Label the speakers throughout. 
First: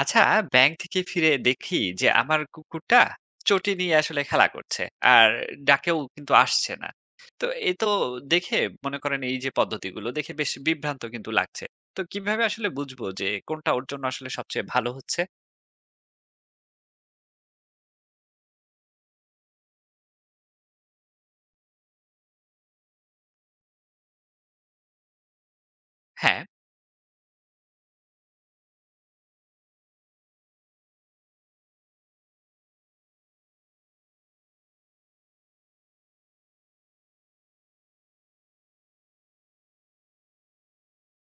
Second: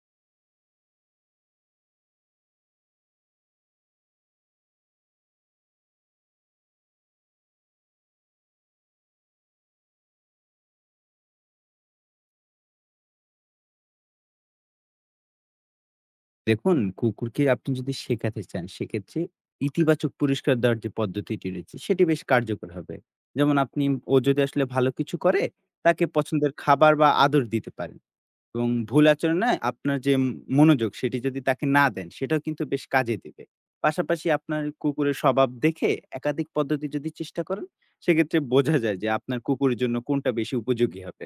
Speaker 1: আচ্ছা, ব্যাংক থেকে ফিরে দেখি যে আমার কুকুরটা চটি নিয়ে আসলে খেলা করছে আর ডাকেও কিন্তু আসছে না। তো এ তো দেখে মনে করেন এই যে পদ্ধতিগুলো দেখে বেশ বিভ্রান্ত কিন্তু লাগছে। তো কিভাবে আসলে বুঝবো যে কোনটা ওর জন্য আসলে সবচেয়ে ভালো হচ্ছে?
Speaker 2: দেখুন, কুকুরকে আপনি যদি শেখাতে চান, সেক্ষেত্রে ইতিবাচক পুরস্কার দেওয়ার যে পদ্ধতিটি রয়েছে, সেটি বেশ কার্যকর হবে। যেমন আপনি ও যদি আসলে ভালো কিছু করে, তাকে
Speaker 1: হ্যাঁ,
Speaker 2: পছন্দের খাবার বা আদর দিতে পারেন। এবং ভুল আচরণে আপনার যে মনোযোগ, সেটি যদি তাকে না দেন, সেটাও কিন্তু বেশ কাজে দিবে। পাশাপাশি আপনার কুকুরের স্বভাব দেখে একাধিক পদ্ধতি যদি চেষ্টা করেন, সেক্ষেত্রে বোঝা যায় যে আপনার কুকুরের জন্য কোনটা বেশি উপযোগী হবে।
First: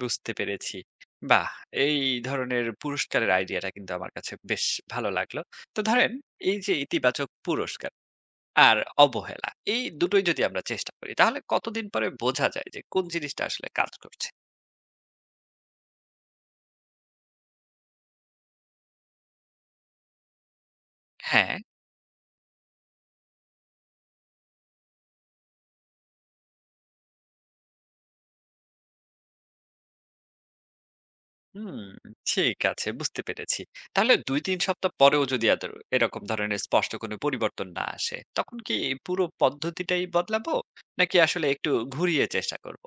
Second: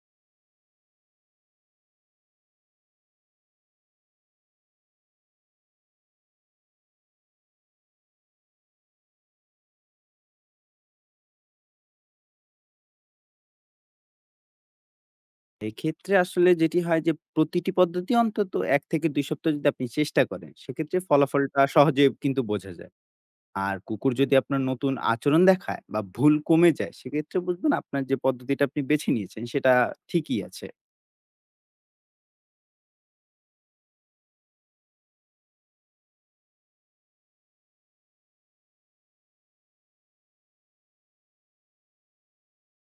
Speaker 1: বুঝতে পেরেছি। বাহ, এই ধরনের পুরস্কারের আইডিয়াটা কিন্তু আমার কাছে বেশ ভালো লাগলো। তো ধরেন এই যে ইতিবাচক পুরস্কার আর অবহেলা। এই দুটোই যদি আমরা চেষ্টা করি তাহলে কতদিন পরে বোঝা যায় যে কোন জিনিসটা আসলে কাজ করছে?
Speaker 2: এক্ষেত্রে আসলে যেটি হয় যে প্রতিটি পদ্ধতি অন্তত ১ থেকে ২ সপ্তাহ যদি আপনি চেষ্টা করেন, সেক্ষেত্রে
Speaker 1: হ্যাঁ,
Speaker 2: ফলাফলটা সহজে কিন্তু বোঝা যায়। আর কুকুর যদি আপনার নতুন আচরণ দেখায় বা ভুল কমে যায়, সেক্ষেত্রে বুঝবেন আপনার যে পদ্ধতিটা আপনি বেছে নিয়েছেন সেটা ঠিকই আছে।
Speaker 1: হুম, ঠিক আছে, বুঝতে পেরেছি। তাহলে ২-৩ সপ্তাহ পরেও যদি আদর এরকম ধরনের স্পষ্ট কোনো পরিবর্তন না আসে, তখন কি এই পুরো পদ্ধতিটাই বদলাবো? নাকি আসলে একটু ঘুরিয়ে চেষ্টা করব?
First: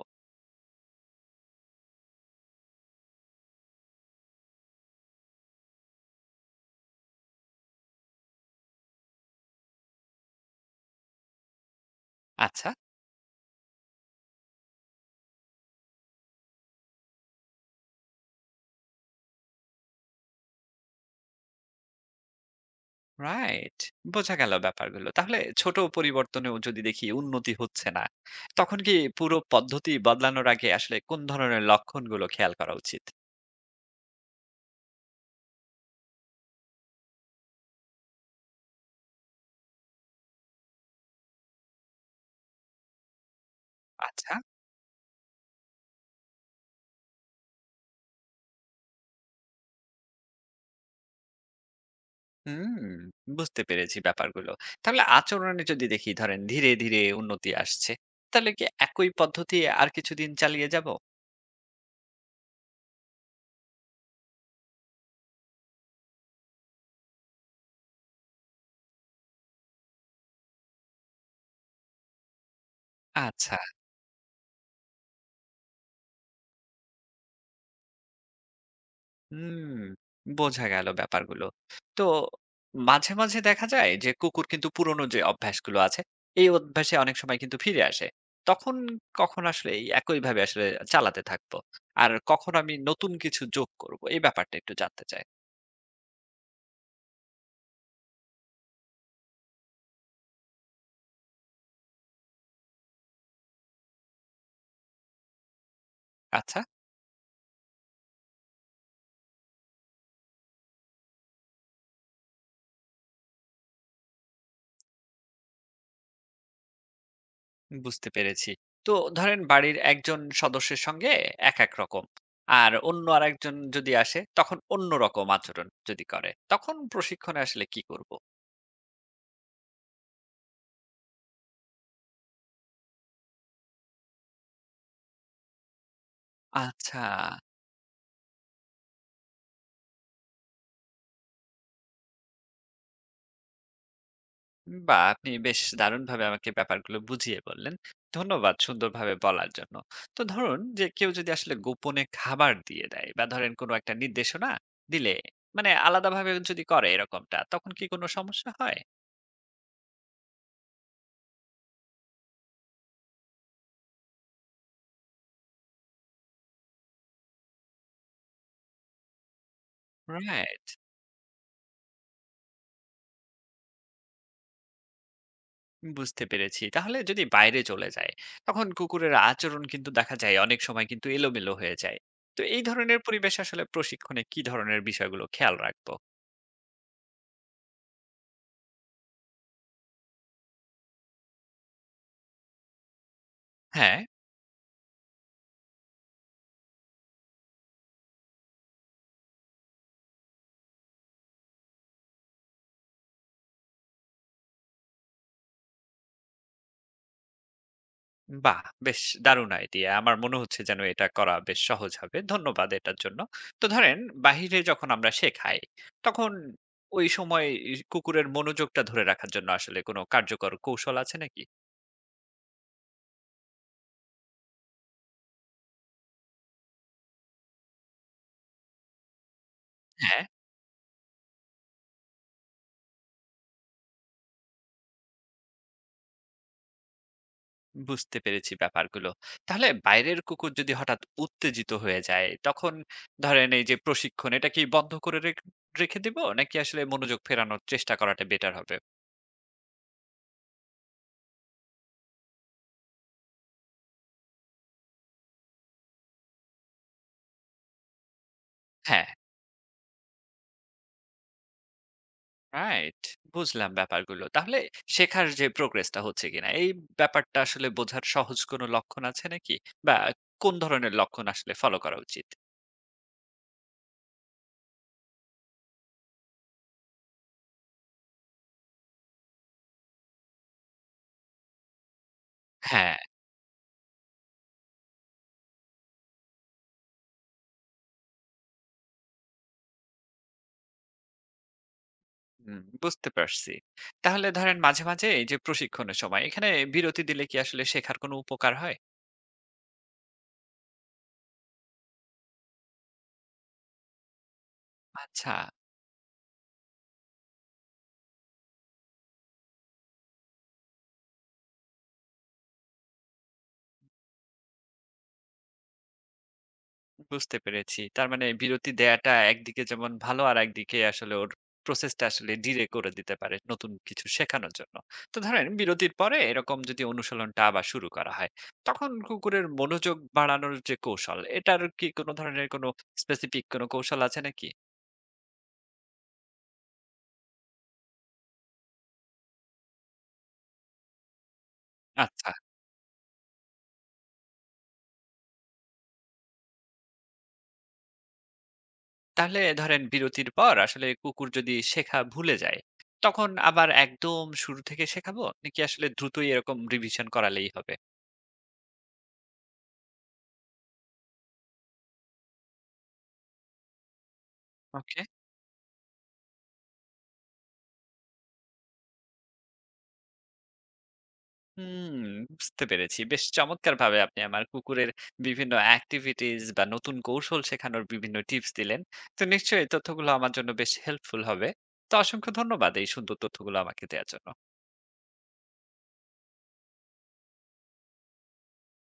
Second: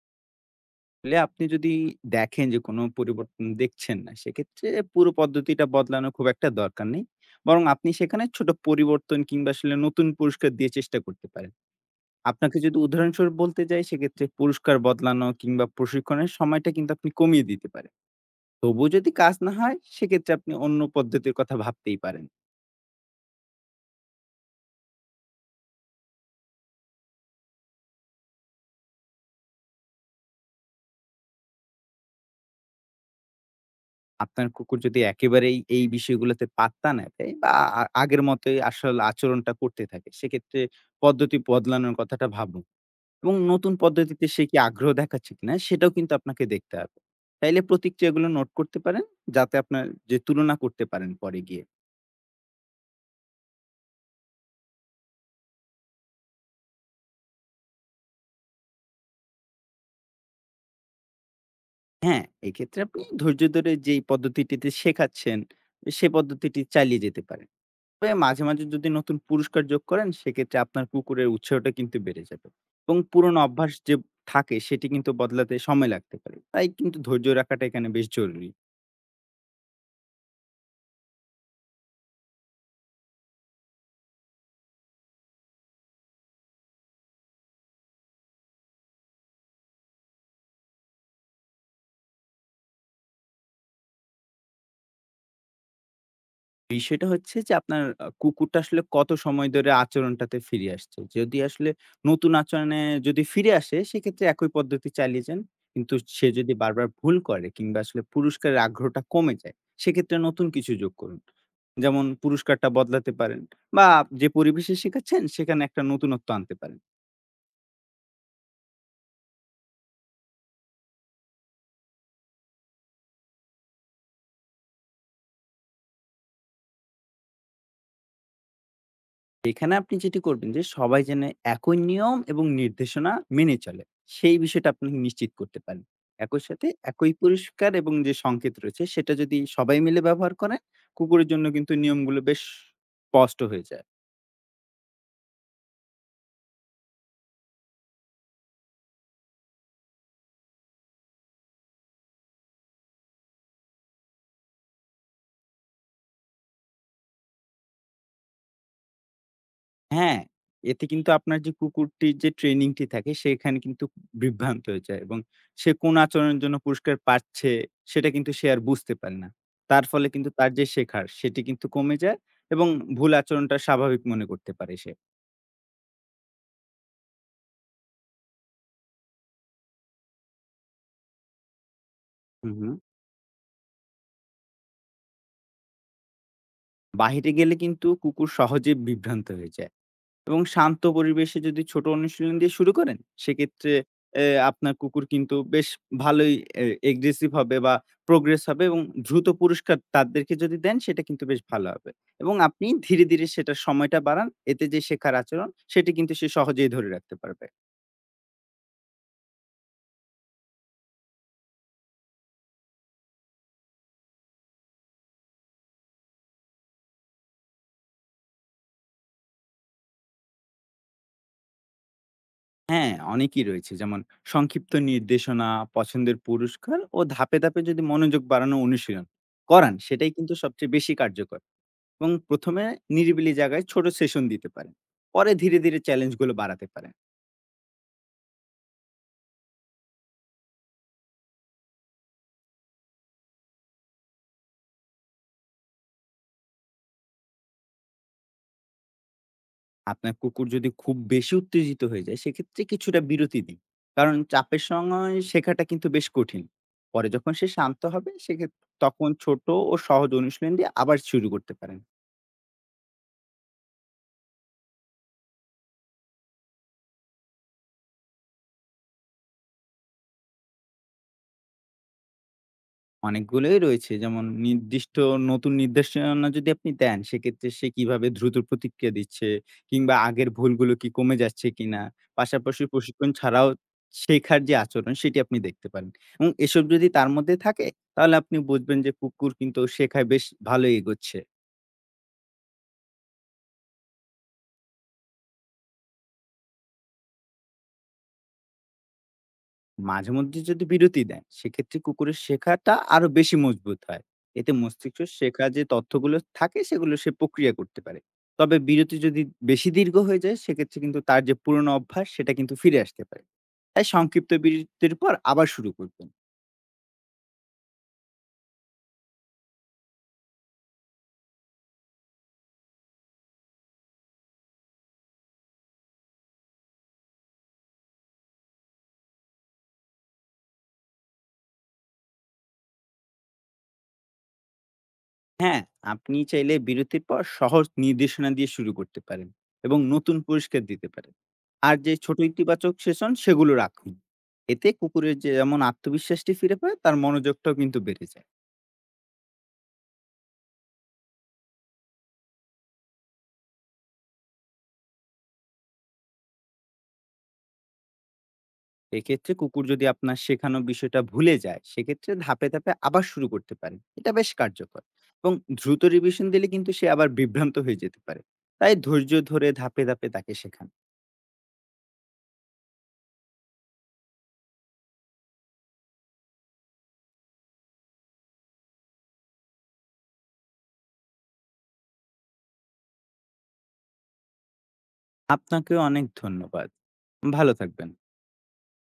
Speaker 2: আসলে আপনি যদি দেখেন যে কোনো পরিবর্তন দেখছেন না, সেক্ষেত্রে পুরো পদ্ধতিটা বদলানোর খুব একটা দরকার নেই। বরং আপনি সেখানে ছোট পরিবর্তন কিংবা আসলে নতুন পুরস্কার দিয়ে চেষ্টা করতে পারেন। আপনাকে
Speaker 1: আচ্ছা,
Speaker 2: যদি উদাহরণস্বরূপ বলতে যাই, সেক্ষেত্রে পুরস্কার বদলানো কিংবা প্রশিক্ষণের সময়টা কিন্তু আপনি কমিয়ে দিতে পারেন। তবুও যদি কাজ না হয়, সেক্ষেত্রে আপনি অন্য পদ্ধতির কথা ভাবতেই পারেন।
Speaker 1: রাইট। বোঝা গেল ব্যাপারগুলো। তাহলে ছোট পরিবর্তনেও যদি দেখি উন্নতি হচ্ছে না, তখন কি পুরো পদ্ধতি বদলানোর আগে আসলে কোন ধরনের লক্ষণগুলো খেয়াল করা উচিত?
Speaker 2: আপনার কুকুর যদি একেবারেই এই বিষয়গুলোতে পাত্তা না দেয় বা আগের মতোই আসল আচরণটা করতে থাকে, সেক্ষেত্রে পদ্ধতি বদলানোর কথাটা ভাবুন এবং নতুন পদ্ধতিতে
Speaker 1: আচ্ছা।
Speaker 2: সে কি আগ্রহ দেখাচ্ছে কিনা, সেটাও কিন্তু আপনাকে দেখতে হবে। চাইলে প্রতিক্রিয়াগুলো নোট করতে পারেন, যাতে আপনার যে তুলনা করতে পারেন পরে গিয়ে।
Speaker 1: হুম, বুঝতে পেরেছি ব্যাপারগুলো। তাহলে আচরণে যদি দেখি ধরেন ধীরে, ধীরে উন্নতি আসছে, তাহলে কি একই পদ্ধতি আর কিছুদিন চালিয়ে যাব?
Speaker 2: হ্যাঁ, এক্ষেত্রে আপনি ধৈর্য ধরে যেই পদ্ধতিটিতে শেখাচ্ছেন, সে পদ্ধতিটি চালিয়ে যেতে পারেন। তবে মাঝে, মাঝে যদি নতুন পুরস্কার যোগ করেন, সেক্ষেত্রে আপনার কুকুরের উৎসাহটা কিন্তু বেড়ে যাবে। এবং পুরনো
Speaker 1: আচ্ছা,
Speaker 2: অভ্যাস যে থাকে, সেটি কিন্তু বদলাতে সময় লাগতে পারে। তাই কিন্তু ধৈর্য রাখাটা এখানে বেশ জরুরি।
Speaker 1: হুম, বোঝা গেল ব্যাপারগুলো। তো মাঝে, মাঝে দেখা যায় যে কুকুর কিন্তু পুরনো যে অভ্যাসগুলো আছে, এই অভ্যাসে অনেক সময় কিন্তু ফিরে আসে। তখন কখন আসলে এই একইভাবে আসলে চালাতে থাকবো? আর কখন আমি নতুন কিছু যোগ করব? এই ব্যাপারটা একটু জানতে চাই।
Speaker 2: বিষয়টা হচ্ছে যে আপনার কুকুরটা আসলে কত সময় ধরে আচরণটাতে ফিরে আসছে। যদি আসলে নতুন আচরণে যদি ফিরে আসে, সেক্ষেত্রে একই পদ্ধতি চালিয়ে যান। কিন্তু সে যদি
Speaker 1: আচ্ছা।
Speaker 2: বারবার ভুল করে কিংবা আসলে পুরস্কারের আগ্রহটা কমে যায়, সেক্ষেত্রে নতুন কিছু যোগ করুন। যেমন পুরস্কারটা বদলাতে পারেন, বা যে পরিবেশে শেখাচ্ছেন সেখানে একটা নতুনত্ব আনতে পারেন।
Speaker 1: বুঝতে পেরেছি। তো ধরেন বাড়ির একজন সদস্যের সঙ্গে এক, এক রকম। আর অন্য আরেকজন যদি আসে তখন অন্যরকম আচরণ যদি করে, তখন প্রশিক্ষণে আসলে কি করব?
Speaker 2: এখানে আপনি যেটি করবেন, যে সবাই যেন একই নিয়ম এবং নির্দেশনা মেনে চলে, সেই বিষয়টা আপনি নিশ্চিত করতে পারেন। একই সাথে
Speaker 1: আচ্ছা।
Speaker 2: একই পুরস্কার এবং যে সংকেত রয়েছে সেটা যদি সবাই মিলে ব্যবহার করে, কুকুরের জন্য কিন্তু নিয়মগুলো বেশ স্পষ্ট হয়ে যায়।
Speaker 1: বাহ! আপনি বেশ দারুণভাবে আমাকে ব্যাপারগুলো বুঝিয়ে বললেন। ধন্যবাদ সুন্দরভাবে বলার জন্য। তো ধরুন যে কেউ যদি আসলে গোপনে খাবার দিয়ে দেয় বা ধরেন কোনো একটা নির্দেশনা দিলে মানে আলাদাভাবে যদি করে এরকমটা তখন কি কোনো সমস্যা হয়?
Speaker 2: হ্যাঁ, এতে কিন্তু আপনার যে কুকুরটির যে ট্রেনিংটি থাকে, সেখানে কিন্তু বিভ্রান্ত হয়ে যায় এবং সে কোন আচরণের জন্য পুরস্কার পাচ্ছে, সেটা কিন্তু সে আর বুঝতে পারে না। তার ফলে কিন্তু তার
Speaker 1: রাইট।
Speaker 2: যে শেখার, সেটি কিন্তু কমে যায় এবং ভুল আচরণটা স্বাভাবিক মনে করতে পারে সে।
Speaker 1: বুঝতে পেরেছি। তাহলে যদি বাইরে চলে যায়, তখন কুকুরের আচরণ কিন্তু দেখা যায় অনেক সময় কিন্তু এলোমেলো হয়ে যায়। তো
Speaker 2: হুম,
Speaker 1: এই
Speaker 2: হুম।
Speaker 1: ধরনের পরিবেশ আসলে প্রশিক্ষণে কি ধরনের বিষয়গুলো খেয়াল রাখবো?
Speaker 2: বাহিরে গেলে কিন্তু কুকুর সহজে বিভ্রান্ত হয়ে যায় এবং শান্ত পরিবেশে যদি ছোট অনুশীলন দিয়ে শুরু করেন, সেক্ষেত্রে
Speaker 1: হ্যাঁ,
Speaker 2: এ আপনার কুকুর কিন্তু বেশ ভালোই এ এগ্রেসিভ হবে বা প্রোগ্রেস হবে এবং দ্রুত পুরস্কার তাদেরকে যদি দেন, সেটা কিন্তু বেশ ভালো হবে। এবং আপনি ধীরে, ধীরে সেটার সময়টা বাড়ান। এতে যে শেখার আচরণ, সেটি কিন্তু সে সহজেই ধরে রাখতে পারবে।
Speaker 1: বাহ! বেশ দারুণ আইডিয়া। আমার মনে হচ্ছে যেন এটা করা বেশ সহজ হবে। ধন্যবাদ এটার জন্য। তো ধরেন বাহিরে যখন আমরা শেখাই, তখন ওই সময় কুকুরের মনোযোগটা ধরে রাখার জন্য আসলে কোনো কার্যকর কৌশল আছে নাকি?
Speaker 2: হ্যাঁ, অনেকেই রয়েছে। যেমন সংক্ষিপ্ত নির্দেশনা, পছন্দের পুরস্কার ও ধাপে, ধাপে যদি মনোযোগ বাড়ানো অনুশীলন করান, সেটাই
Speaker 1: হ্যাঁ।
Speaker 2: কিন্তু সবচেয়ে বেশি কার্যকর। এবং ১ম এ নিরিবিলি জায়গায় ছোট সেশন দিতে পারেন। পরে ধীরে, ধীরে চ্যালেঞ্জ গুলো বাড়াতে পারেন।
Speaker 1: বুঝতে পেরেছি ব্যাপারগুলো। তাহলে বাইরের কুকুর যদি হঠাৎ উত্তেজিত হয়ে যায়, তখন ধরেন এই যে প্রশিক্ষণ এটা কি বন্ধ করে রেখে দিব? নাকি আসলে মনোযোগ ফেরানোর চেষ্টা করাটা বেটার হবে?
Speaker 2: আপনার কুকুর যদি খুব বেশি উত্তেজিত হয়ে যায়, সেক্ষেত্রে কিছুটা বিরতি দিন। কারণ চাপের সময় শেখাটা কিন্তু বেশ কঠিন। পরে যখন সে শান্ত হবে, সেক্ষেত্রে
Speaker 1: হ্যাঁ,
Speaker 2: তখন ছোট ও সহজ অনুশীলন দিয়ে আবার শুরু করতে পারেন।
Speaker 1: রাইট। বুঝলাম ব্যাপারগুলো। তাহলে শেখার যে প্রোগ্রেসটা হচ্ছে কিনা, এই ব্যাপারটা আসলে বোঝার সহজ কোনো লক্ষণ আছে নাকি? বা কোন ধরনের লক্ষণ আসলে ফলো করা উচিত?
Speaker 2: অনেকগুলোই রয়েছে। যেমন নির্দিষ্ট নতুন নির্দেশনা যদি আপনি দেন, সেক্ষেত্রে সে কিভাবে দ্রুত প্রতিক্রিয়া দিচ্ছে, কিংবা আগের ভুলগুলো কি কমে যাচ্ছে কিনা? পাশাপাশি
Speaker 1: হ্যাঁ,
Speaker 2: প্রশিক্ষণ ছাড়াও শেখার যে আচরণ, সেটি আপনি দেখতে পারেন এবং এসব যদি তার মধ্যে থাকে, তাহলে আপনি বুঝবেন যে কুকুর কিন্তু শেখায় বেশ ভালোই এগোচ্ছে।
Speaker 1: হুম, বুঝতে পারছি। তাহলে ধরেন মাঝে, মাঝে এই যে প্রশিক্ষণের সময় এখানে বিরতি দিলে কি আসলে শেখার কোনো উপকার হয়?
Speaker 2: মাঝেমধ্যে যদি বিরতি দেন, সেক্ষেত্রে কুকুরের শেখাটা আরো বেশি মজবুত হয়। এতে মস্তিষ্ক
Speaker 1: আচ্ছা।
Speaker 2: শেখা যে তথ্যগুলো থাকে, সেগুলো সে প্রক্রিয়া করতে পারে। তবে বিরতি যদি বেশি দীর্ঘ হয়ে যায়, সেক্ষেত্রে কিন্তু তার যে পুরনো অভ্যাস, সেটা কিন্তু ফিরে আসতে পারে। তাই সংক্ষিপ্ত বিরতির পর আবার শুরু করবেন।
Speaker 1: বুঝতে পেরেছি। তার মানে বিরতি দেয়াটা একদিকে যেমন ভালো, আর একদিকে আসলে ওর প্রসেসটা আসলে ডিলে করে দিতে পারে নতুন কিছু শেখানোর জন্য। তো ধরেন বিরতির পরে এরকম যদি অনুশীলনটা আবার শুরু করা হয়, তখন কুকুরের মনোযোগ বাড়ানোর যে কৌশল, এটার কি কোনো ধরনের কোনো স্পেসিফিক কোনো কৌশল আছে নাকি?
Speaker 2: হ্যাঁ, আপনি চাইলে বিরতির পর সহজ নির্দেশনা দিয়ে শুরু করতে পারেন এবং নতুন পুরস্কার দিতে পারেন। আর যে ছোট
Speaker 1: আচ্ছা।
Speaker 2: ইতিবাচক সেশন, সেগুলো রাখুন। এতে কুকুরের যে যেমন আত্মবিশ্বাসটি ফিরে পায়, তার মনোযোগটাও কিন্তু বেড়ে যায়।
Speaker 1: তাহলে ধরেন বিরতির পর আসলে কুকুর যদি শেখা ভুলে যায়, তখন আবার একদম শুরু থেকে শেখাবো? নাকি আসলে দ্রুতই এরকম রিভিশন করালেই হবে?
Speaker 2: এক্ষেত্রে কুকুর যদি আপনার শেখানো বিষয়টা ভুলে যায়, সেক্ষেত্রে ধাপে ধাপে আবার শুরু করতে পারেন। এটা বেশ কার্যকর।
Speaker 1: ওকে।
Speaker 2: এবং দ্রুত রিভিশন দিলে কিন্তু সে আবার বিভ্রান্ত হয়ে যেতে পারে। তাই ধৈর্য ধরে ধাপে ধাপে তাকে শেখান।
Speaker 1: হুম, বুঝতে পেরেছি। বেশ চমৎকারভাবে আপনি আমার কুকুরের বিভিন্ন activities বা নতুন কৌশল শেখানোর বিভিন্ন টিপস দিলেন। তো নিশ্চয়ই এই তথ্যগুলো আমার জন্য বেশ হেল্পফুল হবে। তো অসংখ্য ধন্যবাদ এই সুন্দর তথ্যগুলো আমাকে দেয়ার জন্য।
Speaker 2: আপনাকেও অনেক ধন্যবাদ। ভালো থাকবেন।